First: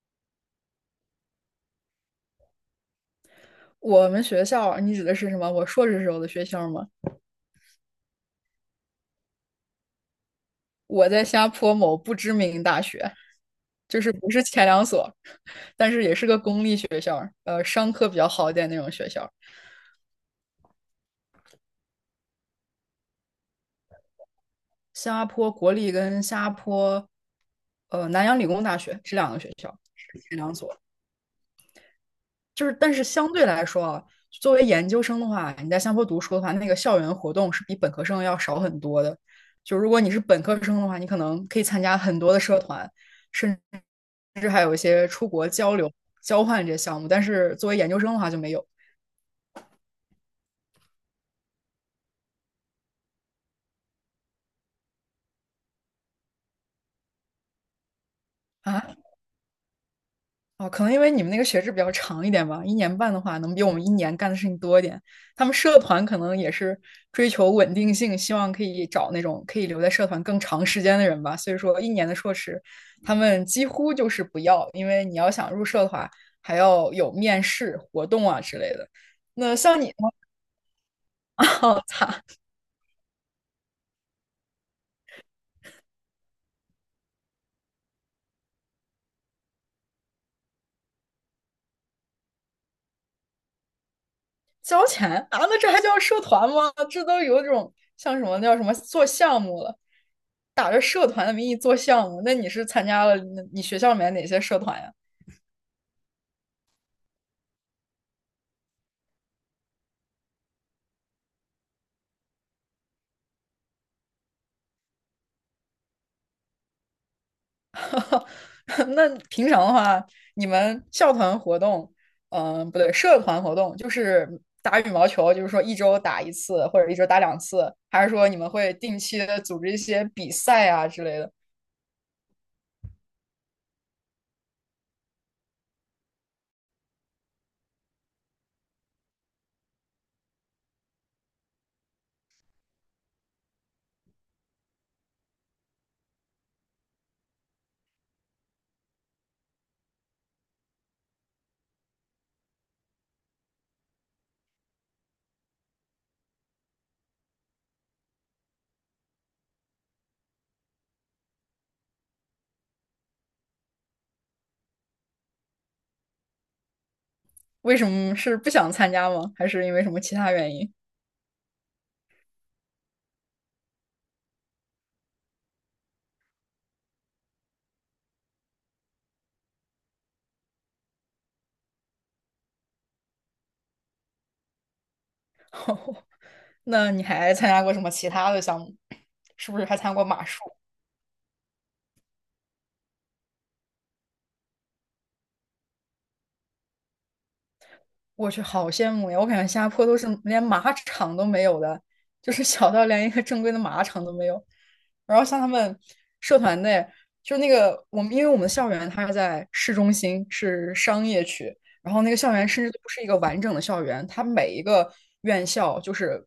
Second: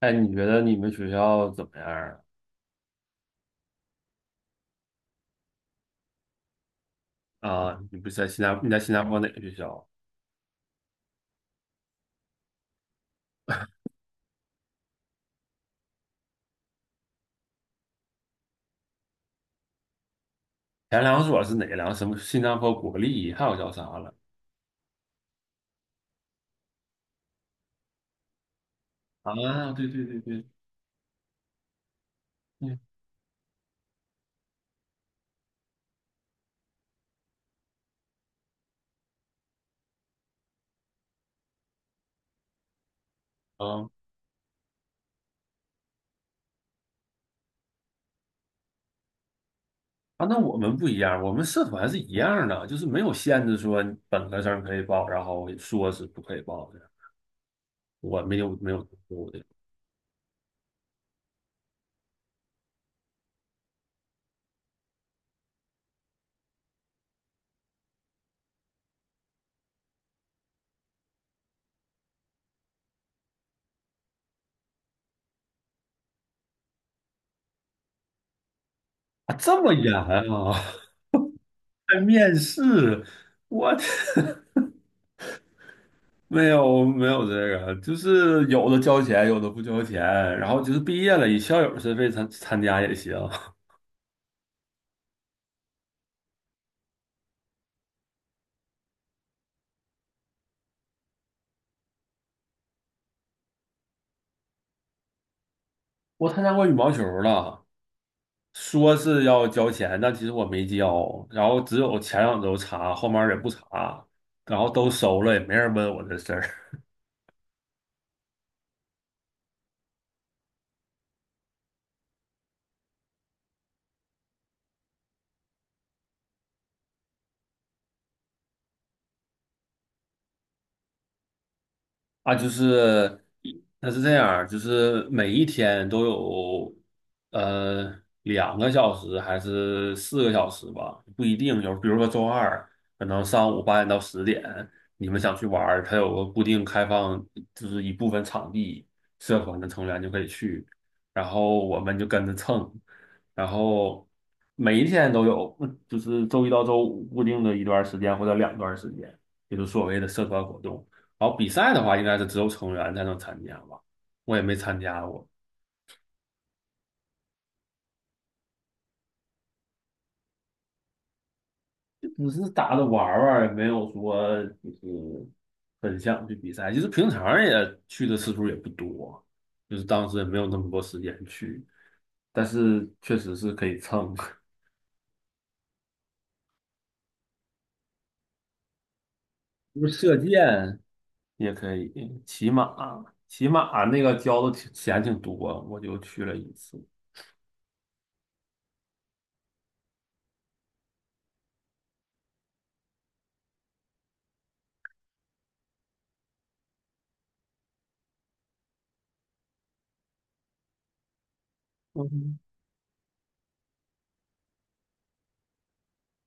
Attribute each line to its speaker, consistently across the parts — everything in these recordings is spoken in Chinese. Speaker 1: 哎，你觉得你们学校怎么样
Speaker 2: 我们学校，你指的是什么？我硕士时候的学校吗？
Speaker 1: 啊？啊，你不是在新加你在新加坡哪个学校？
Speaker 2: 我在新加坡某不知名大学，就是不是前两所，但是也是个公立学校，商科比较好一点那种学校。
Speaker 1: 前两所是哪两？什么新加坡国立，还有叫啥了？
Speaker 2: 新加坡国立跟新加坡，南洋理工大学这两个学
Speaker 1: 啊，
Speaker 2: 校
Speaker 1: 对对
Speaker 2: 是
Speaker 1: 对
Speaker 2: 前
Speaker 1: 对。
Speaker 2: 两所，就是
Speaker 1: 嗯。
Speaker 2: 但是相对来说啊，作为研究生的话，你在新加坡读书的话，那个校园活动是比本科生要少很多的。就如果你是本科生的话，你可能可以参加很多的社团。甚至。
Speaker 1: 啊
Speaker 2: 甚至还有一些出国交流、交换这些项目，但是作为研究生的话就没有
Speaker 1: 那我们不一样，我们社团是一样的，就是没有限制说本科生可以报，然后硕士不可以报的，我没有
Speaker 2: 啊。
Speaker 1: 读的。
Speaker 2: 哦，可能因为你们那个学制比较长一点吧，一年半的话，能比我们一年干的事情多一点。他们社团可能也是追求稳定性，希望可以找那种可以留在社团更长时间的人吧。所以说，一年的硕士，他们几乎就是不要，因为你要想入社的话，还要有面试活动啊之类的。
Speaker 1: 啊，
Speaker 2: 那
Speaker 1: 这么
Speaker 2: 像你
Speaker 1: 严
Speaker 2: 呢？
Speaker 1: 啊。
Speaker 2: 哦，
Speaker 1: 还
Speaker 2: 擦，
Speaker 1: 面试，我的没有这个，就是有的交钱，有的不交钱，然后就是毕业了，以校友身份参加也行。
Speaker 2: 交钱啊？那这还叫社团吗？这都有种像什么那叫什么做项目了，打着社团的名义做项目。那你是参加了那你学校里面哪些社团呀？
Speaker 1: 我参加过羽毛球了，说是要交钱，但其实我没交，然后只有前2周查，后面儿也不查，然后都收了，也没人问我这事儿。
Speaker 2: 那平常的话，你们校团活动，嗯、不对，社团活动就是打羽毛球，就是说一周打一次或者一周打两次，还是说你们会定期的组织一些比赛啊之类的？
Speaker 1: 啊，就是那是这样儿就是每一天都有2个小时还是4个小时吧，不一定。有比如说周二，可能上午8点到10点，你们想去玩儿，它有个固定开放，就是一部分场地，社团的成员就可以去，然后我们就跟着蹭，然后每一天都有，就是周一到周五固定的一段儿时间或者两段儿时间，也就是所谓的社团活动。然后比赛的话，应该是只有成员才能参加吧，我也没参加过，
Speaker 2: 为什么是不想参加吗？还是因为什么其他原因？
Speaker 1: 就只是打着玩儿玩儿也没有说就是很想去比赛。其实平常也去的次数也不多，就是当时也没有那么多时间去，但是确实是可以蹭。
Speaker 2: 那你还参加过什么其他的项目？是不是还
Speaker 1: 就是
Speaker 2: 参加过
Speaker 1: 射
Speaker 2: 马术？
Speaker 1: 箭也可以，骑马，骑马那个交的挺钱挺多，我就去了一次。
Speaker 2: 我去，好羡慕呀！我感觉新加坡都是连马场都没有的，就是小到连一个正规的马场都没有。然后像他们社团内，就那个我们，因为我们的校园它是在市中心，是商业区，然后那个校
Speaker 1: 嗯。
Speaker 2: 园甚至都不是一个完整的校园，它每一个院校就是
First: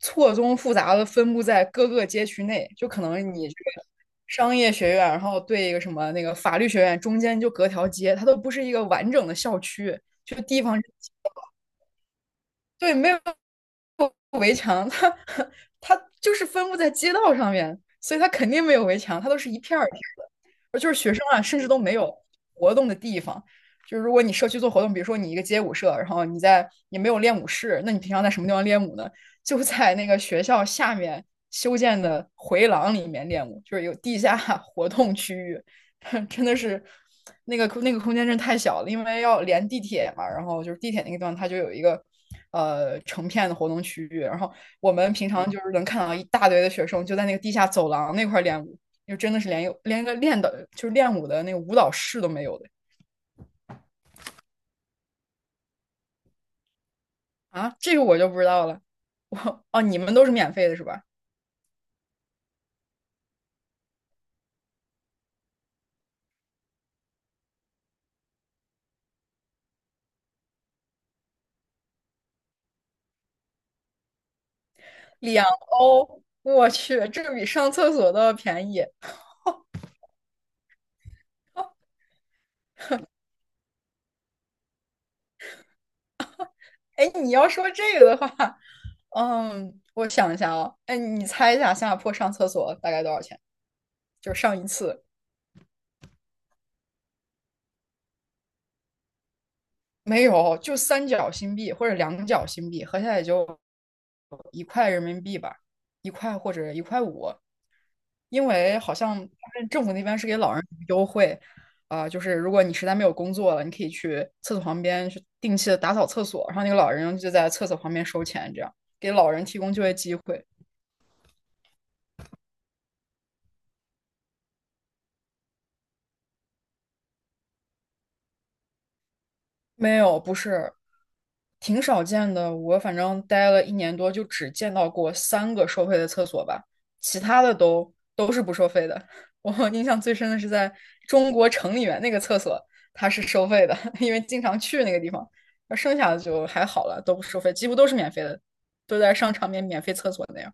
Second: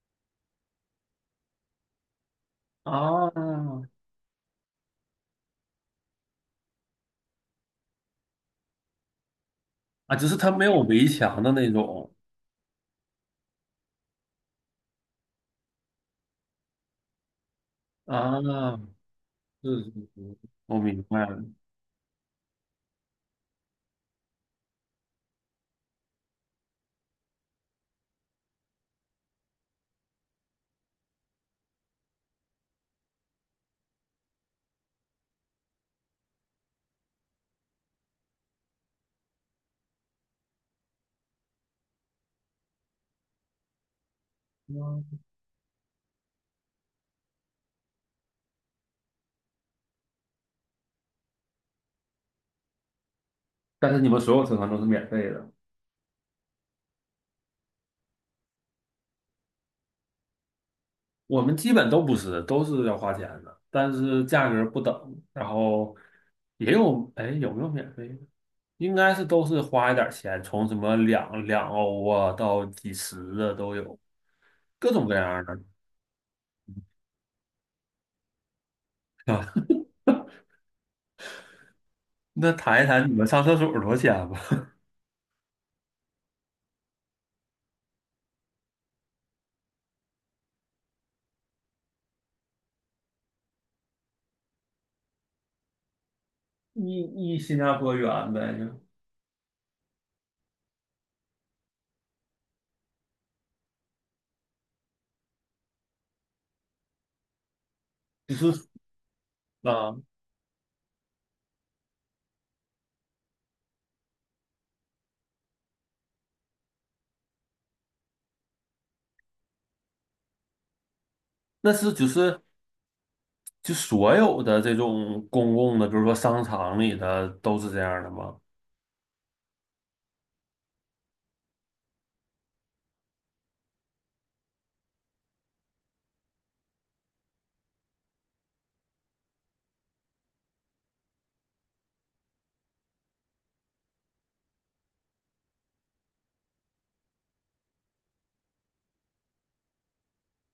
Speaker 2: 错综复杂的分布在各个街区内，就可能
Speaker 1: 啊
Speaker 2: 你这个商业学院，然后对一个什么那个法律学院，中间就隔条街，它都不是一个完整的校区。
Speaker 1: 只
Speaker 2: 就
Speaker 1: 是它
Speaker 2: 地
Speaker 1: 没
Speaker 2: 方
Speaker 1: 有围墙的那种
Speaker 2: 对，没有围墙，它 它就是分布在街道上面，所以它肯定没
Speaker 1: 啊。
Speaker 2: 有围墙，它都是一片
Speaker 1: 是
Speaker 2: 儿一
Speaker 1: 是
Speaker 2: 片儿的。
Speaker 1: 是，我
Speaker 2: 而就是
Speaker 1: 明
Speaker 2: 学生
Speaker 1: 白
Speaker 2: 啊，
Speaker 1: 了。
Speaker 2: 甚至都没有活动的地方。就是如果你社区做活动，比如说你一个街舞社，然后你在也没有练舞室，那你平常在什么地方练舞呢？就在那个学校下面修建的回廊里面练舞，就是有地下 活动区域。真的是那个空间真太小了，因为要连地铁嘛，然后就是地铁那个地方它就有一个成片的活动区域，然后我们
Speaker 1: 嗯，
Speaker 2: 平常就是能看到一大堆的学生就在那个地下走廊那块练舞，就真的是连有连个练的就是练舞的那个舞蹈室都没有的
Speaker 1: 但是你们所有车船都是免费的，
Speaker 2: 啊，这个我就不知道了。你们都是免费的是吧？
Speaker 1: 我们基本都不是，都是要花钱的，但是价格不等。然后也有，哎，有没有免费的？应该是都是花一点钱，从什么两欧啊到几十的都有，各种各样
Speaker 2: 两
Speaker 1: 的。
Speaker 2: 欧，哦我去，这个比上厕所都要便宜。
Speaker 1: 是，那谈一谈你们上厕所多少钱吧？
Speaker 2: 哎，你要说这个的话，嗯，我想一下啊，哎，你猜一下新加坡上厕所大概多少钱？就是上一次
Speaker 1: 一新加坡远呗，
Speaker 2: 没有，就三角新币或者两角新币，合下来也就一块人民币吧，一块或者一块五。因
Speaker 1: 就是
Speaker 2: 为好像他们政府
Speaker 1: 啊，
Speaker 2: 那边是给老人优惠，啊、就是如果你实在没有工作了，你可以去厕所旁边去定期的打扫厕所，然后那个老人就在厕所旁边收钱，这样给老人提供就业机会。
Speaker 1: 那是就是就所有的这种公共的，比如说商场里的，都是这样的吗？
Speaker 2: 没有，不是，挺少见的。我反正待了一年多，就只见到过三个收费的厕所吧，其他的都是不收费的。我印象最深的是在中国城里面那个厕所，它是收费的，因为经常去那个地方。而剩下的就还好了，都不收费，几乎都是免费的，都在商场免费厕所那样。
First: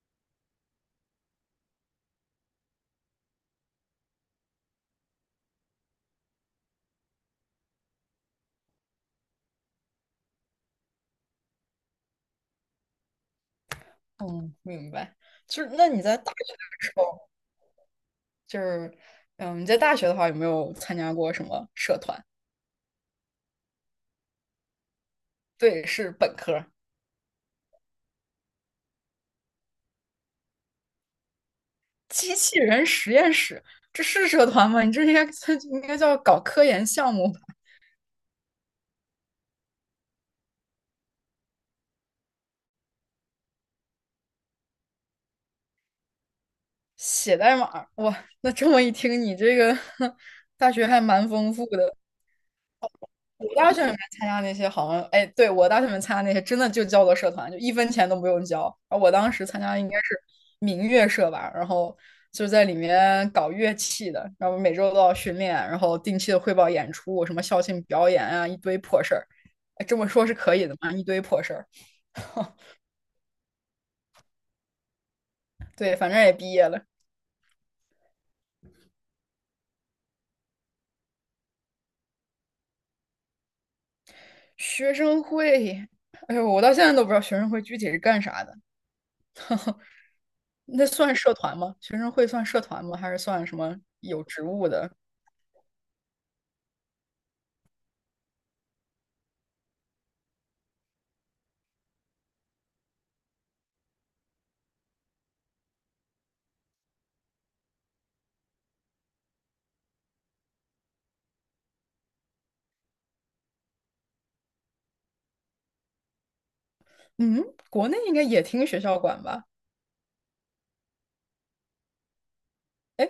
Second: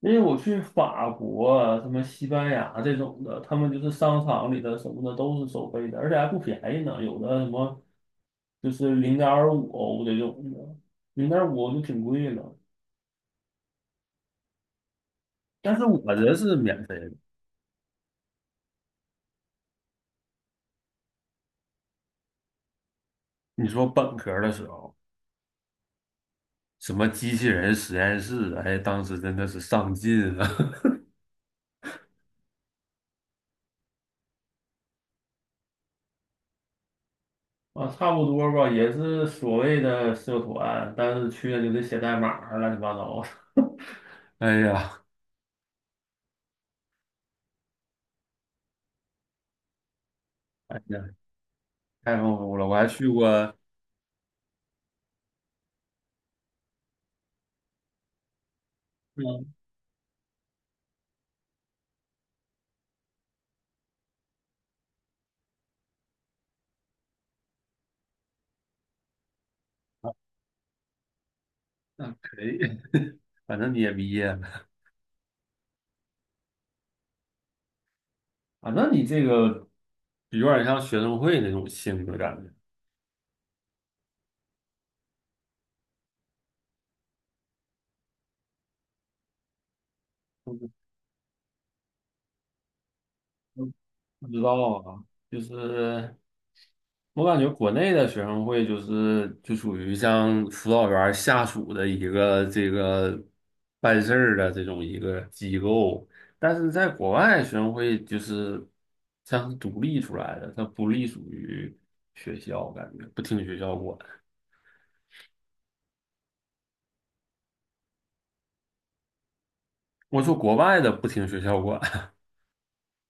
Speaker 1: 因为我去法国啊什么西班牙这种的，他们就是商场里的什么的都是收费的，而且还不便宜呢，有的什么就是零点五欧这种的，零点五欧就挺贵了。
Speaker 2: 嗯，明白。就是
Speaker 1: 但是
Speaker 2: 那你
Speaker 1: 我
Speaker 2: 在大
Speaker 1: 这
Speaker 2: 学
Speaker 1: 是免
Speaker 2: 的时
Speaker 1: 费的。
Speaker 2: 候，就是嗯，你在大学的话有没有参加过什么社团？
Speaker 1: 你说本科的时候，
Speaker 2: 对，是本科。
Speaker 1: 什么机器人实验室，哎，当时真的是上进啊！
Speaker 2: 机器人实验室，这是社团吗？你这应该 应该叫搞科研项目吧？
Speaker 1: 啊，差不多吧，也是所谓的社团，但是去了就得写代码儿乱七八糟的。哎呀，
Speaker 2: 写代码，哇，那这么一听，你这个 大
Speaker 1: 哎
Speaker 2: 学还
Speaker 1: 呀，
Speaker 2: 蛮丰富的。
Speaker 1: 太丰富了！我还去
Speaker 2: 我
Speaker 1: 过。
Speaker 2: 大学里面参加那些好像，哎，对，我大学里面参加那些真的就叫做社团，就一分钱都不用交。然后我当时
Speaker 1: 嗯，
Speaker 2: 参加应该是民乐社吧，然后就在里面搞乐器的，然后每周都要训练，然后定期的汇报演出，什么校庆表演啊，一堆破事儿。哎这么说是可以的吗？一堆破事儿。
Speaker 1: 那可以。反正你也毕业了，
Speaker 2: 对，反正也毕业了。
Speaker 1: 反正你这个有点像学生会那种性质感觉。
Speaker 2: 学生会，哎呦，我到现在都不知道学生会具体是干啥的。那算社团吗？学生会算社团吗？还是算什
Speaker 1: 嗯。
Speaker 2: 么有
Speaker 1: 不知
Speaker 2: 职
Speaker 1: 道
Speaker 2: 务的？
Speaker 1: 啊，就是我感觉国内的学生会就属于像辅导员下属的一个这个办事儿的这种一个机构，但是在国外学生会就是像是独立出来的，它不隶属于学校，感觉不听学校管。
Speaker 2: 嗯，国内应该也听学校管吧？
Speaker 1: 我说国外的不听学校管。
Speaker 2: 哎，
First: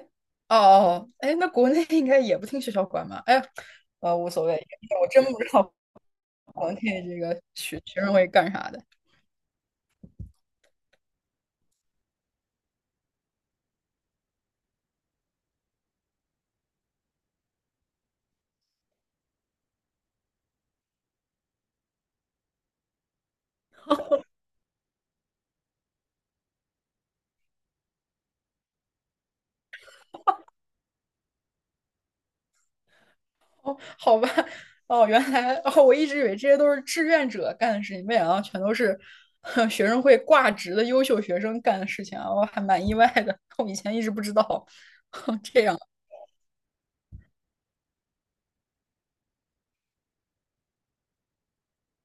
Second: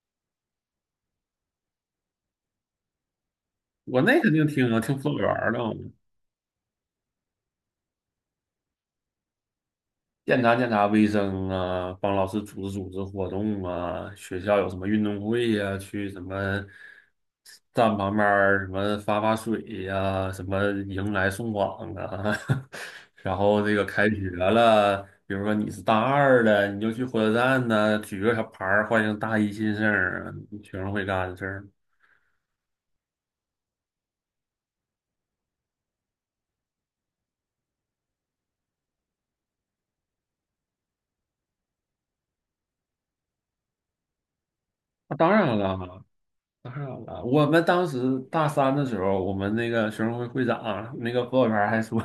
Speaker 2: 哦哦，哎，那国内应该也不听学校管吧？哎呀，
Speaker 1: 国内
Speaker 2: 无
Speaker 1: 肯
Speaker 2: 所
Speaker 1: 定
Speaker 2: 谓，
Speaker 1: 听啊，听
Speaker 2: 我
Speaker 1: 辅导
Speaker 2: 真
Speaker 1: 员
Speaker 2: 不知
Speaker 1: 儿的。
Speaker 2: 道国内这个学生会干啥的。
Speaker 1: 检查检查卫生啊，帮老师组织组织活动啊，学校有什么运动会呀、去什么站旁边儿什么发发水呀、什么迎来送往啊。然后这个开学了，比如说你是大二的，你就去火车站呢、举个小牌儿欢迎大一新生儿，学生会干的事儿。
Speaker 2: 好吧，哦，原来哦，我一直以为这些都是志愿者干的事情，没想到全都是哼 学生会挂职的优秀学生干的事情啊，我还蛮意外的，我以前一直不知道。
Speaker 1: 那当
Speaker 2: 哦
Speaker 1: 然
Speaker 2: 这样
Speaker 1: 了，当然了，我们当时大三的时候，我们那个学生会会长那个辅导员还说，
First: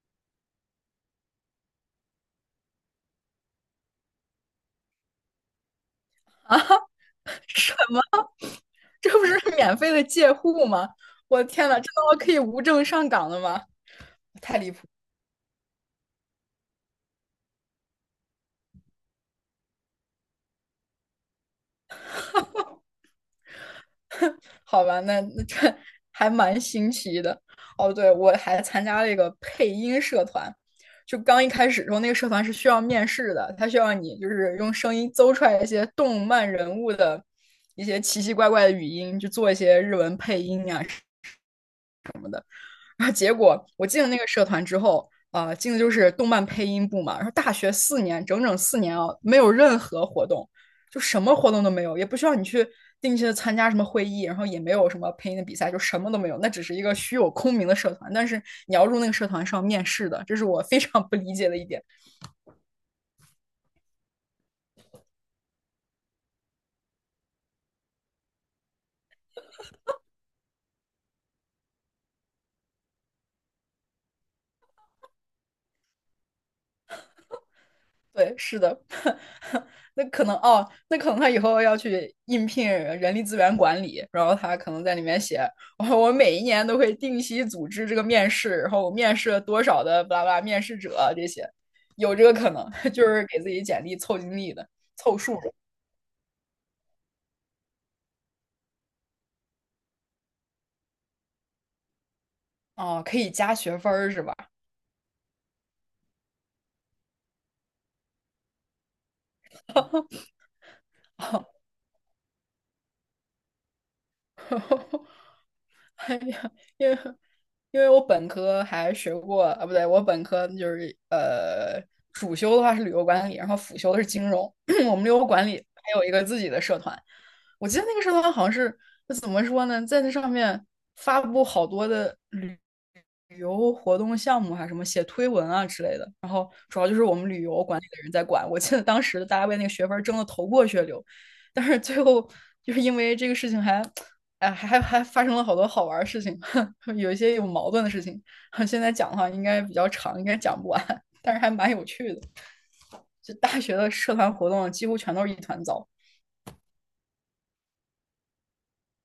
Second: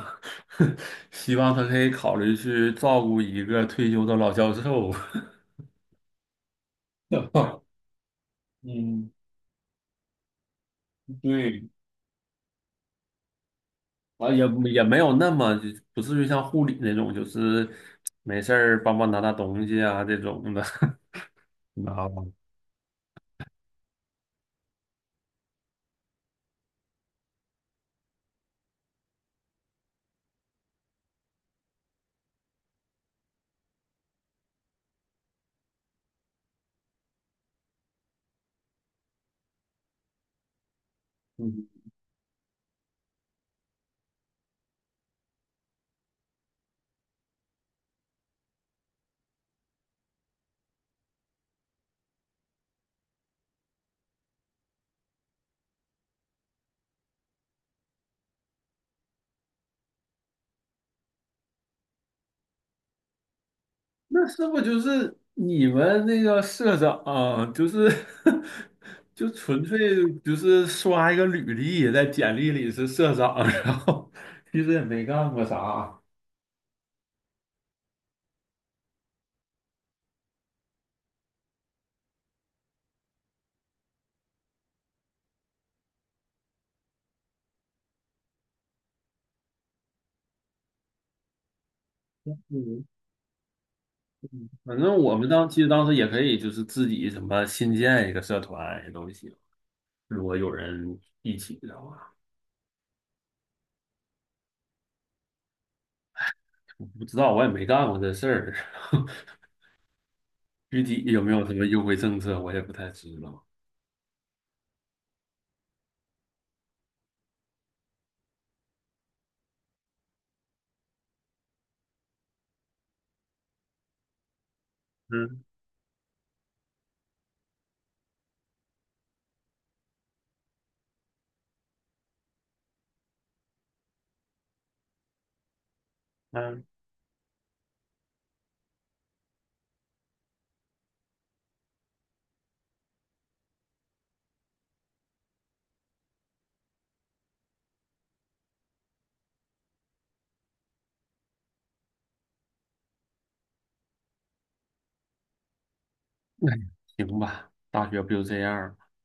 Speaker 1: 希望他可以考虑去照顾一个退休的老教授。
Speaker 2: 啊？什么？这
Speaker 1: 嗯，
Speaker 2: 不是免费的借户吗？我的
Speaker 1: 对，
Speaker 2: 天呐，这他妈可以无证上岗的吗？
Speaker 1: 啊，也
Speaker 2: 太离
Speaker 1: 也
Speaker 2: 谱！
Speaker 1: 没有那么就不至于像护理那种，就是没事儿帮忙拿拿东西啊这种的。你知道吧？
Speaker 2: 好吧，那那这还蛮新奇的。哦，对，我还参加了一个配音社团，就刚一开始的时候，那个社团是需要面试的，他需要你就是用声音诌出来一些动漫人物的一些奇奇怪怪的语音，就做一些日文配音啊然后结果我进了那个社团之后，进的就是动漫配音部嘛。然后大学四年，整整四年啊，没有任何活动，就什么活动都没有，也不需要你去定期的参加什么会议，然后也没有什么配音的比赛，就什么都没有。那只是一个虚有空名的社团，但是你要入那个社团是要面试的，这是我非常不理解的一点。
Speaker 1: 那是不就是你们那个社长，就是 就纯粹就是刷一个履历，在简历里是社长。然后其实也没干过啥。
Speaker 2: 对，是的，那可能哦，那可能他以后要去应聘人力资源管理，然后他可能在里面写，我每一年都会定期组织这个面试，然后我面试了多少的巴拉巴拉面试者这些，有这个可能，
Speaker 1: 嗯，
Speaker 2: 就是给自己简历凑经历的，
Speaker 1: 反正我
Speaker 2: 凑
Speaker 1: 们
Speaker 2: 数
Speaker 1: 当
Speaker 2: 的。
Speaker 1: 其实当时也可以就是自己什么新建一个社团也都行，如果有人一起的话，
Speaker 2: 哦，可以加学分儿是吧？
Speaker 1: 我不知道我也没干过这事儿。具体有没有什 么优惠政策我也不太知道。
Speaker 2: 哎呀，因为因为我本科还学过啊，不对，我本科就是主修的话是旅游管理，然后辅修的是金融。我们旅游
Speaker 1: 嗯
Speaker 2: 管理还有一个自己的社团，我记得那个社团好像是就怎么说呢，在那上面发布好多的旅游活动项目啊，还是什么写推文啊之类的。然后
Speaker 1: 嗯，
Speaker 2: 主要就是我们旅游管理的人在管。我记得当时大家为那个学分儿争得头破血流，但是最后就是因为这个事情还哎，还发生了好多好玩儿的事情，有一些有矛盾的事情。现在讲的话应该比较长，应该讲不完，但是还蛮有趣的。就大学的社团活动几乎全都是一团糟，
Speaker 1: 哎，行吧，大学不就这样儿